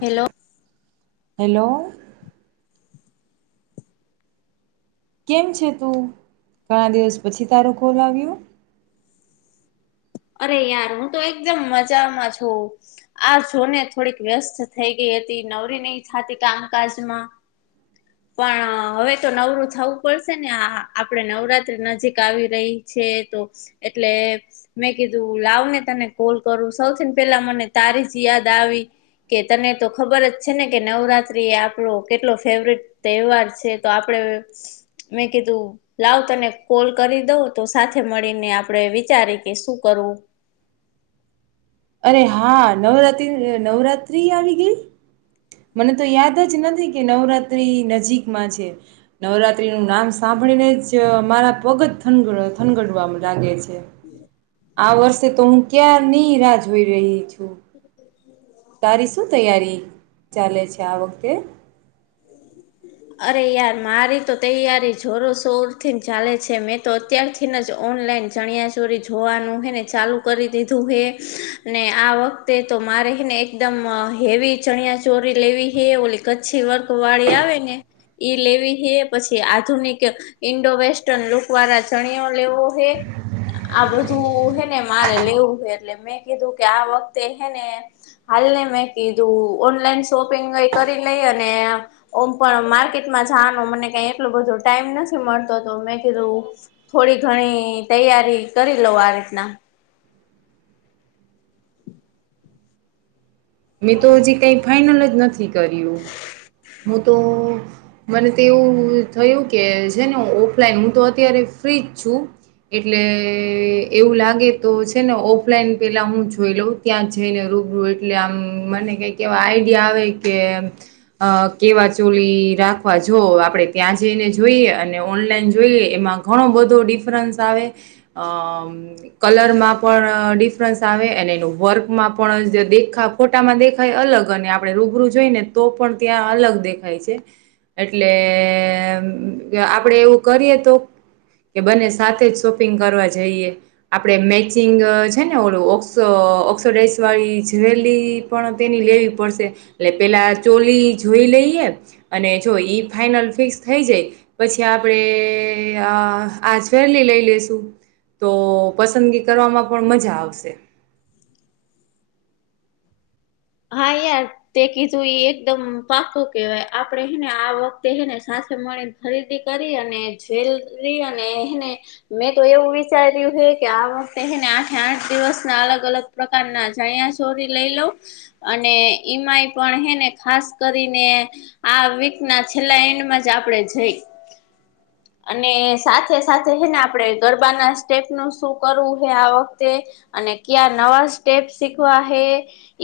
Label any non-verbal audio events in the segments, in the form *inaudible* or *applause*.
Hello hello કેમ છે તું ઘણા દિવસ પછી તારું કોલ આવ્યો અરે યાર હું તો એકદમ મજામાં છું આ જોને થોડીક વ્યસ્ત થઈ ગઈ તી નવરી નય થાતી કામકાજમાં પણ હવે, તો નવરું થવું પડશે ને આ આપડે નવરાત્રી નજીક આવી રહી. છે, તો એટલે. મેં કીધું લાવ, ને તને કોલ કરું સૌથીને પેલા મને તારી જ યાદ આવી. કે તને તો ખબર જ છેને, કે નવરાત્રી એ આપણો કેટલો ફેવરટ તહેવાર છે, તો આપડ. યસ. મેં કીધું લાવ, તને કોલ કરી દઉં તો સાથે મળીને આપડે વિચારી. તે શું કરું. અરે, હા નવરાત્રી નવરાત્ર્રી આવી ગઈ. મને તો યાદ જ નથી, કે નવરાત્રી નજીકમાં છે, નવરાત્રી નું નામ સા. સાંભળીને જ મારા પગ જ, થનગડવા લાગે છે. આ વર્ષે, તો હું ક્યારનીઈ રાહ જોઈ રહી છું. તારી શું તૈયારી ચાલે છે, આ વખતે. અરે યાર મારી, તો તૈયારી જોરો શોર થી ચાલે છે, મેં તો અત્યાર થી જ ઓન. ચણિયા ચોરી જોવાનું, હેને ચાલુ કરી દીધું હે ને આ વખતે તો મારે. રને એકદમ હેવી, ચણિયા ચોરી લેવી હ ઓલી કચ્છી વર્ક વાળી આવે ને. ઈ લેવી હે, પછી આધુનિક ઈન્ડો વેસ્ટર્ન લુક વાળા જણીયો લેવો હે. આ બધું હેને, મારે લેવું હોય એટલે મેં કીધું કે આ વખતે હેને. હાલ, ને મેં કીધું ઓનલાઈન શોપિંગ કરી લઈ અને ઓમ પણ. માર્કેટમાં જનો, મને કઈ એટલોું બધો ટાઈમ નથી મળતો તો મેં કીધું થોડી ઘણી. તૈયારી કરી લ આ રીતના. મેં તો હજી કઈ ફાઈનલ જ નથી, કર્યું. હું, તો મને તો એવું થયું કે છેને ઓફલાઈન હું તો અત્યારે. ફ્ર્રીજું. એટલે એવું લાગે તો છેને, ઓફલાઈન પેલા હું જોઈ લઉં ત્યાં જઈને. રૂબ એટલે આમ મને કઈક એવા આઈડિયા, આવે કે કેવા ચોલી રાખવા જો. આપણે ત્યાં જઈને, જોઈએ અને ઓનલાઈન જોઈએ, એમાં ઘણો બધો ડિફરન્સ આવે. કલરમાં પણ ડિફરન્સ આવે, અને એનું વર્કમાં પણ દેખા. ખોટામાં દેખાય, અલગ અને આપડણે રૂબરૂ જોઈ, ને તો પણ ત્યાં અલગ દેખાય છે. એટલે આપડે એવું, કરીએ તો કે બને સાથે જ શોપિંગ કરવા જઈએ, આપડે મેચિંગ છેને, ઓડું ઓક્સો ઓક્સોડાઇઝ વાળી જવેલી પણ, તેની લેવી પડશે એટ પેલા ચોલી જોઈ, લઈએ અને જોઈ ફનલ ફિક્સ થઈ, જાય પછી આપણે આજ ફેરલી લઈ લેશું તો પસંદગી કરવામાં પણ મજા આવશે હમ. હા, યાર તે કીધું એ એકદમ પાકું કેહેવાય આપડે હેને આ વખતે હને, સા મળીને ખરીદી, કરી અને જ્વેલરી અને એને મેં, તો એવું વિચાર્યું કે આ વખતે એને આઠ, આઠ દિવસના અલગ, અલગ પ્રકારના જયા, ચોરી લઈ લઉં અને ઈમાય પણ હેને, ખાસ કરીને આ વીક ના છેલ્લા એન્ડમાં જ આપણેે જઈ. અને સાથે સાથે છેને, આપડણે ગરબાના સ્ટેપનુંું શું કરવું, હે આ વખતે અને ક્યાં નવા સ્ટેપ શીખવા હે,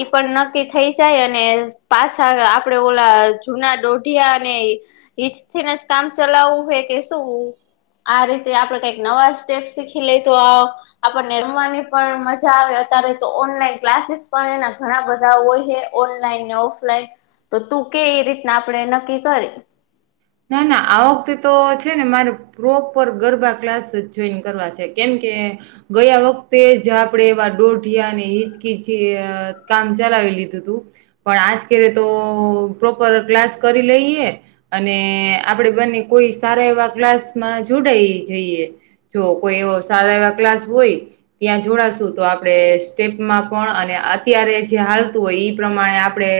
ઈ પણ નક્કી થઈ જાય, અને પા પાછા, આપડે ઓલા જુના દોઢિયા અને ઈજ, ને જ કામ ચલાવવું હોય કેસ. આ રીતે આપડે કઈક નવા સ્ટેપ શીખી લઈ, તો આપણને રમવાની પણ મજા આવે યારે, તો ઓનલાઈન ક્લાસીસ પણ એના ઘણા બધા હોય છે, ઓનલાઈન ને ઓફલાઈન તો તું કેવી રીતના, આપણે નક્કી કરી ના ના આ વખતે તો છેને, મારે પ્રોપર ગરબા ક્લાસ જ જોઈન કરવા છે, કેમ ગયા, વખતે જ આપણેે એવા ડોઢિયા ને હિચકીચ, કામ ચલા તો પ્રોપર ક્લાસ કરી લઈ અને આપડે બંને કોઈ સારા એવા ક્લાસમાં જોડાઈ જઈએ જો કોઈ એવો સારા એવા ક્લાસ હોય ત્યાં જોડાશું તો આપણે સ્ટેપમાં પણ અને અત્યારે હાતું હોય પ્રમાણે આપણે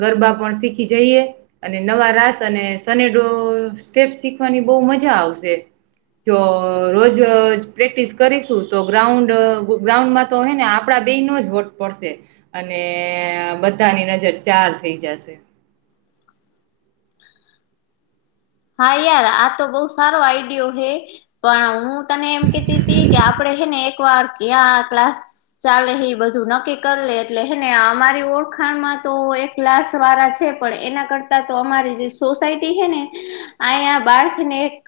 ગરબા પણ શીખી જઈએ અને નવા રાસ અને સનેડો સ્ટેપ શીખવાની બહુ મજા આવશે જો રોજ પ્રેક્ટિસ કરીશું તો ગ્રાઉન્ડ ગ્રાઉન્ડમાં તો હ ને આપડા બે નો જ વટ પડશે અને બધાની નજર ચાર થઈ જશે હા યાર આ તો બહુ સારો આઈડિયો હે પણ હું તને એમ કતી હતી કે આપડે હ ને એક વાર કે આ ક્લાસ ચાલે એ બધું નક્કી કરી લે એટલે હેને અમારી ઓળખાણ માં તો એક ક્લાસ વાળા છે પણ એના કરતા તો અમારી જે સોસાયટી છે ને અહીયા બારથીને એક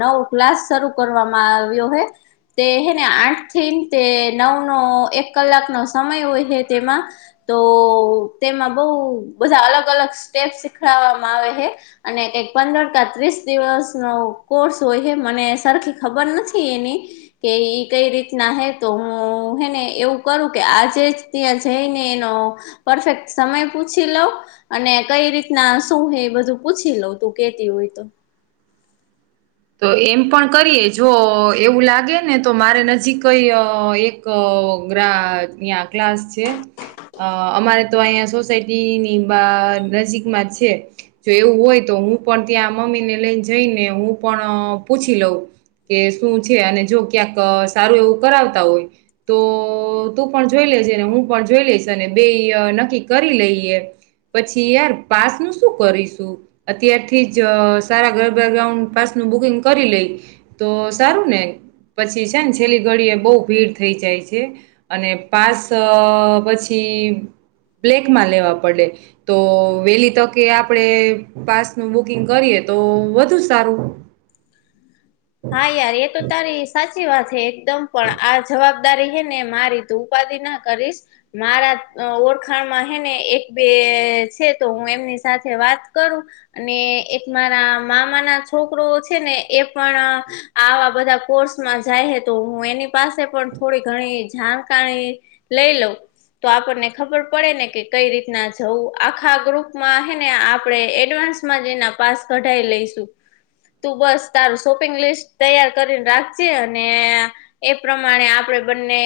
નવો ક્લાસ શરૂ કરવામાં આવ્યો હ તે હે ને આઠ થી તે નવ નો એક કલાકનો સમય હોય છે તેમાં તો તેમાં બહું બધા અલગ અલગ સ્ટેપ શીખડવામાં આવે છે અને કઈક પંદર ક ત્રીસ દિવસ નો કોર્સ હોય છે મને સરખી ખબર નથી એની કે કઈ રીતના હે તો હું હેને એવું કરું કે આજે જ ત્યાં જઈને એનો પરફેક્ટ સમય પૂછી લઉ અને કઈ રીતના શું હ એ બધું પૂછી લઉ તું કેતી હોય તો તો એમ પણ કરીએ જો એવું લાગે ને તો મારે નજીક એક ગરબાના ક્લાસ છે અમારે તો અહીંયા સોસાયટી ની બ નજીકમાં છે જો એવું હોય તો હું પણ ત્યાં મમ્મીને લઈને જઈને હું પણ પૂછી લઉં કે શું છે અને જો ક્યાંક સારું એવું કરાવતા હોય તો તું પણ જોઈ લે હું પણ જોઈ લઈશ અને બે નક્કી કરી લઈએ પછી યાર પાસ નું શું કરીશું અત્યારથી જ સારા ગરબા ગ્રાઉન્ડ પાસં હુ બુકિંગ કરી લઈ તો સારું ને પછી છે ને છેલ્લી ઘડી એ બહુ ભીડ થઈ જાય છે અને પાસ પછી તે બ્લેકમાં લેવા પડે તો વેલી તકે આપણે પાસનું બુકિંગ કરીએ તો વધુ સારું હા યાર એ તો તારી સાચી વાત છે એકદમ પણ આ જવાબ તારી હેને મારી તું ઉપાધિ ના કરીશ મારા ઓળખાણમાં હે ને એક બે એ છે તો હું એમની સાથે વાત કરું અને એક મારા મામા ના છોકરો તો છે ને એ પણ આવા બધા કોર્સમાં જાય તો હું એની પાસે પણ થોડી ઘણી જાણકારી લઈ લંઉ તો આપણને ખબર પડે ને કે કઈ રીતના જવું આખા ગ્રુપમાં હે ને આપણે એડવાસ માં જઈને પાસ કઢાવી લઈશું તું બસ તારુ સોચ તુ લિસ્ટ તૈયાર કરીને રાખજ અને એ પ્રમાણે આપડે બંને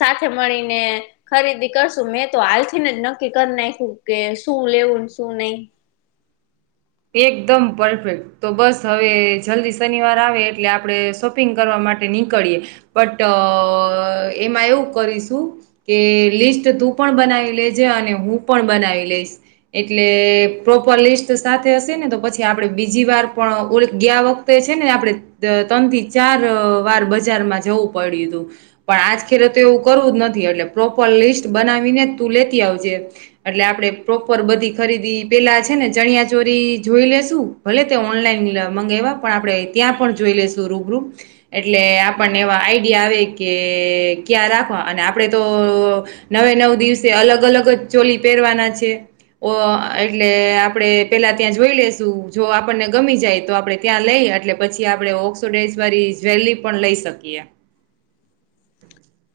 સાથે મળીને ખરીદી કરશું મેં તો હાલથીને જ નક્કી કરી નાખ્યું કે શું લેવુ એવું શું નહી એકદમ પરફેક્ટ તો બસ હવે જલ્દી શનિવાર આવે એટલે આપડે શોપિંગ કરવાવામાં માટે નીકળ બટ એમાં એવું કરીશું કે લિસ્ટ તું પણ બનાવી લેજે અને હું પણ બનાવી લઈશ એટલે પ્રોપર લિસ્ટ સાથે હશે ને તો પછી આપડણે બીજી વાર પણ ઓ ગયા વખતે છે ને આપણે ત્રણ થી ચાર તો વાર બજારમાં જવું પડ્યું હતું પણ આજ ખેરે તો એવું કરવું જ નથી એટલે પ્રોપર લિસ્ટ બનાવીને તું લેતી આવજે એટલે આપડે પ્રોપર બધી ખરીદી પેલા છે ને ચણિયા ચોરી જોઈ લેશું ભલે તે ઓનલાઈન મંગાવવા પણ આપણેે ત્યાં પણ જોઈ લેશું રૂબરૂ એટલે આપણને એવા આઈડિયા આવે કે ક્યાં રાખવા અને આપડે તો નવે નવ દિવસે અલગ અલગ જ ચોલી પહેરવાના છે ઓ એટલે આપણેે પેલા ત્યાં જોઈ લેશું જો આપણને ગમી જાય તો આપડે ત્યાં લઈ એટલે પછી આપડે ઓક્સોડાઝ વાળી જવેલી પણ લઈ શકીએ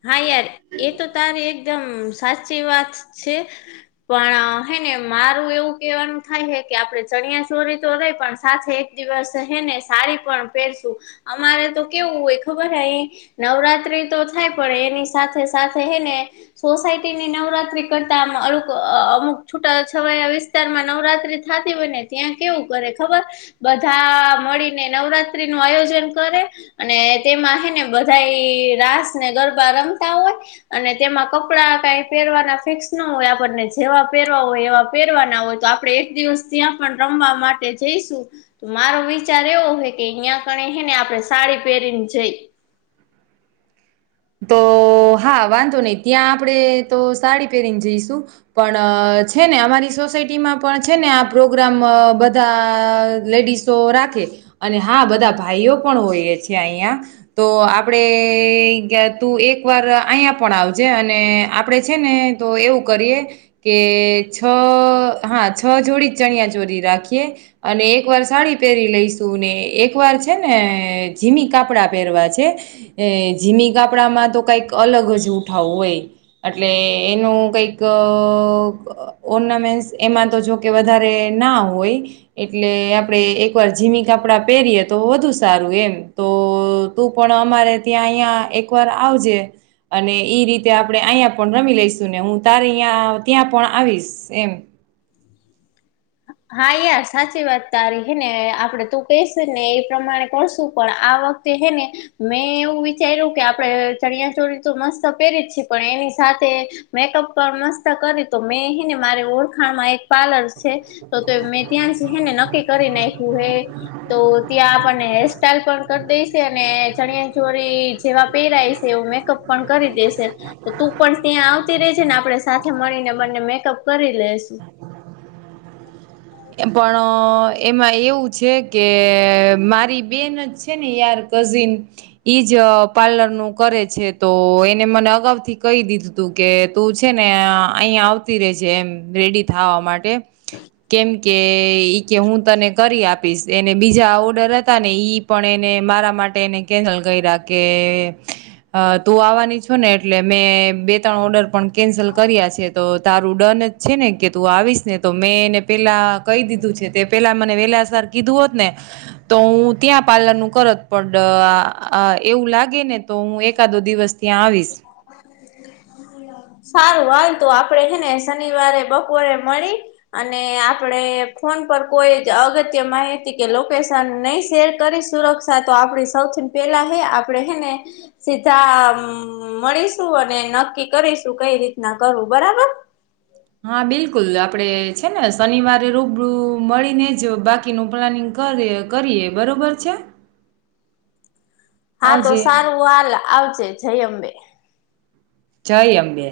હા યાર એ તો તારે એક એકદમ સાચી વાત છે પણ હે ને મારું એવું કેવાનું થાય કે આપણે ચણિયા ચોરી તો હે પણ સાથે એક દિવસ હેને સાડી પણ પહેરશું અમારે તો કેવું હોય ખબર હેઈ નવરાત્રી તો થાય પડે એની સાથે સાથે હે એને સોસાયટીની નવરાત્રી કરતા અુક અમુક છૂટા છવાયા વિસ્તાર માં નવરાત્રી થાતી હોય ને ત્યાં કેવું કરે ખબર બધા મળીને નવરાત્રી નું આયોજન કરે અને તેમાં હે ને બધા રાસ ને ગરબા રમતા હોય અને તેમાં કપડા કાઈ પહેરવાના ફિકસ ન હોય આપને જેવા પરવા હોય એવા પહેરવા ના હોય તો આપણે એક દિવસ ત્યાં પણ રમવા માટે જઈશું તો મારું વિચાર એવો હોય કે અહિયાયા ક હે ને આપણે સાડી પહેરીને જઈ તો હા વાંધો નહી ત્યાં આપણે તો સાડી પહેરીને જઈશું પણ છે ને અમારી સોસાયટીમાં પણ છે ને આ પ્રોગ્રામ બધા લેડીસો રાખે કે અને હા બધા ભાઈઓ પણ હોઈએ છેએ અહિયાં તો આપડે તું એક વાર અહીંયા પણ આવજે અને આપડે છે ને તો એવું કરીએ કે છો હા છો જોડી ચણિયા ચોરી રાખીએ અને એક વાર સાડી પહેરી લઈશ તુ ને એક વાર છે ને જીમી કાપડા પહેરવા છે જીમી કપડામાં તો કઈક અલગ જ ઉઠાવું હોય એટલે એનું કઈક ઓર્નામેન્ટ એમાં તો જોકે વધારે ના હોય એટલે આપડે એક વાર જીમી કપડા પહેરીએ તો વધુ સારું એમ તો તું પણ અમારે ત્યાં અહીયા એકવાર આવજે અને એઈ રીતે આપડે અહીં પણ રમી લઈશું ને હું તારે અં ત્યાં પણ આવીશ એમ હા યાર સાચી વાત તારી હે ને આપડે તું કેઈશ ને એ પ્રમાણે કરશું પણ વખતે હે ને મેં એવું વિચાર્યું કે આપડે ચણિયા ચોળી તો મસ્ત પહેરી જ છેી પણ એની. સાથે મેકઅપ પણ મસ્ત કરી તો મેંહી ને મારી ઓળખાણમાં એક પાર્લર છે. તો તો મેં ત્યાં જ હેને નક્કી કરી નાખ્યું હે તો ત્યાં આપણને હેર સાઈલ પણ. દે અને ચણિયા ચોળી જેવા પહેરાય છે એવું મેકઅપ પણ કરી દેશે તું પણ. ત્યાં આવતી રહી છે ને આપડે સાથે મળીને બંને મેકઅપ કરી લેસુ. પણ એમાં એવું છે કે મારી બેન જ છે ને યાર ક. ઇ જ પાર્લર નું કરે છે તો એને મને અગાઉ થી કહી દીધું તું કે. તું છે ને અહીિયાં આવતી રેજે એમ રેડી થવા માટે કેમ. કે ઈ કે હું તને કરી આપીશ એને બીજા ઓર્ડર હતા ને ઈ પણ એને મારામાં. કકેન્સલ કર્યા કે તું આવવાની છ ને એટલે મેં બે ત્રણ. ઓર્ડર પણ કેન્સલ કર્યા છે તો તારું ડન જ છે ને કે તું આવીશ ને તો મેં એને પેલા. કહી દીધું છે તે પેલા મને વેલા. કીધું હોત ને તો હું ત્યાં પાર્લર નું કરત પણ એવું લાગે ને. ને તો હું એકાદો દિવસ ત્યાં આવીશ. સારું હાલ તોું આપડે હને શનિવારે બપોરે મળી અને આપડે. ફોન પર કોઈ જ અગત્ય માહિતી કે લોકેશન નહી શેર કરી સુરક્ષા તો આપણી સૌથી. પેલા આપણેેને સીધા મળીશું અને નક્કી કરીશું. તું કઈ રીતના કરું બરાબર. હા બિલકુલ આપડે છે ને શનિવારે રૂબરૂ મળીને જ બાકીનું પ્લાનિંગ. કરીએ બરોબર છે. *inaudible* હા તો આવજે. સારું હાલ આવજે જય અંબે. જય અંબે.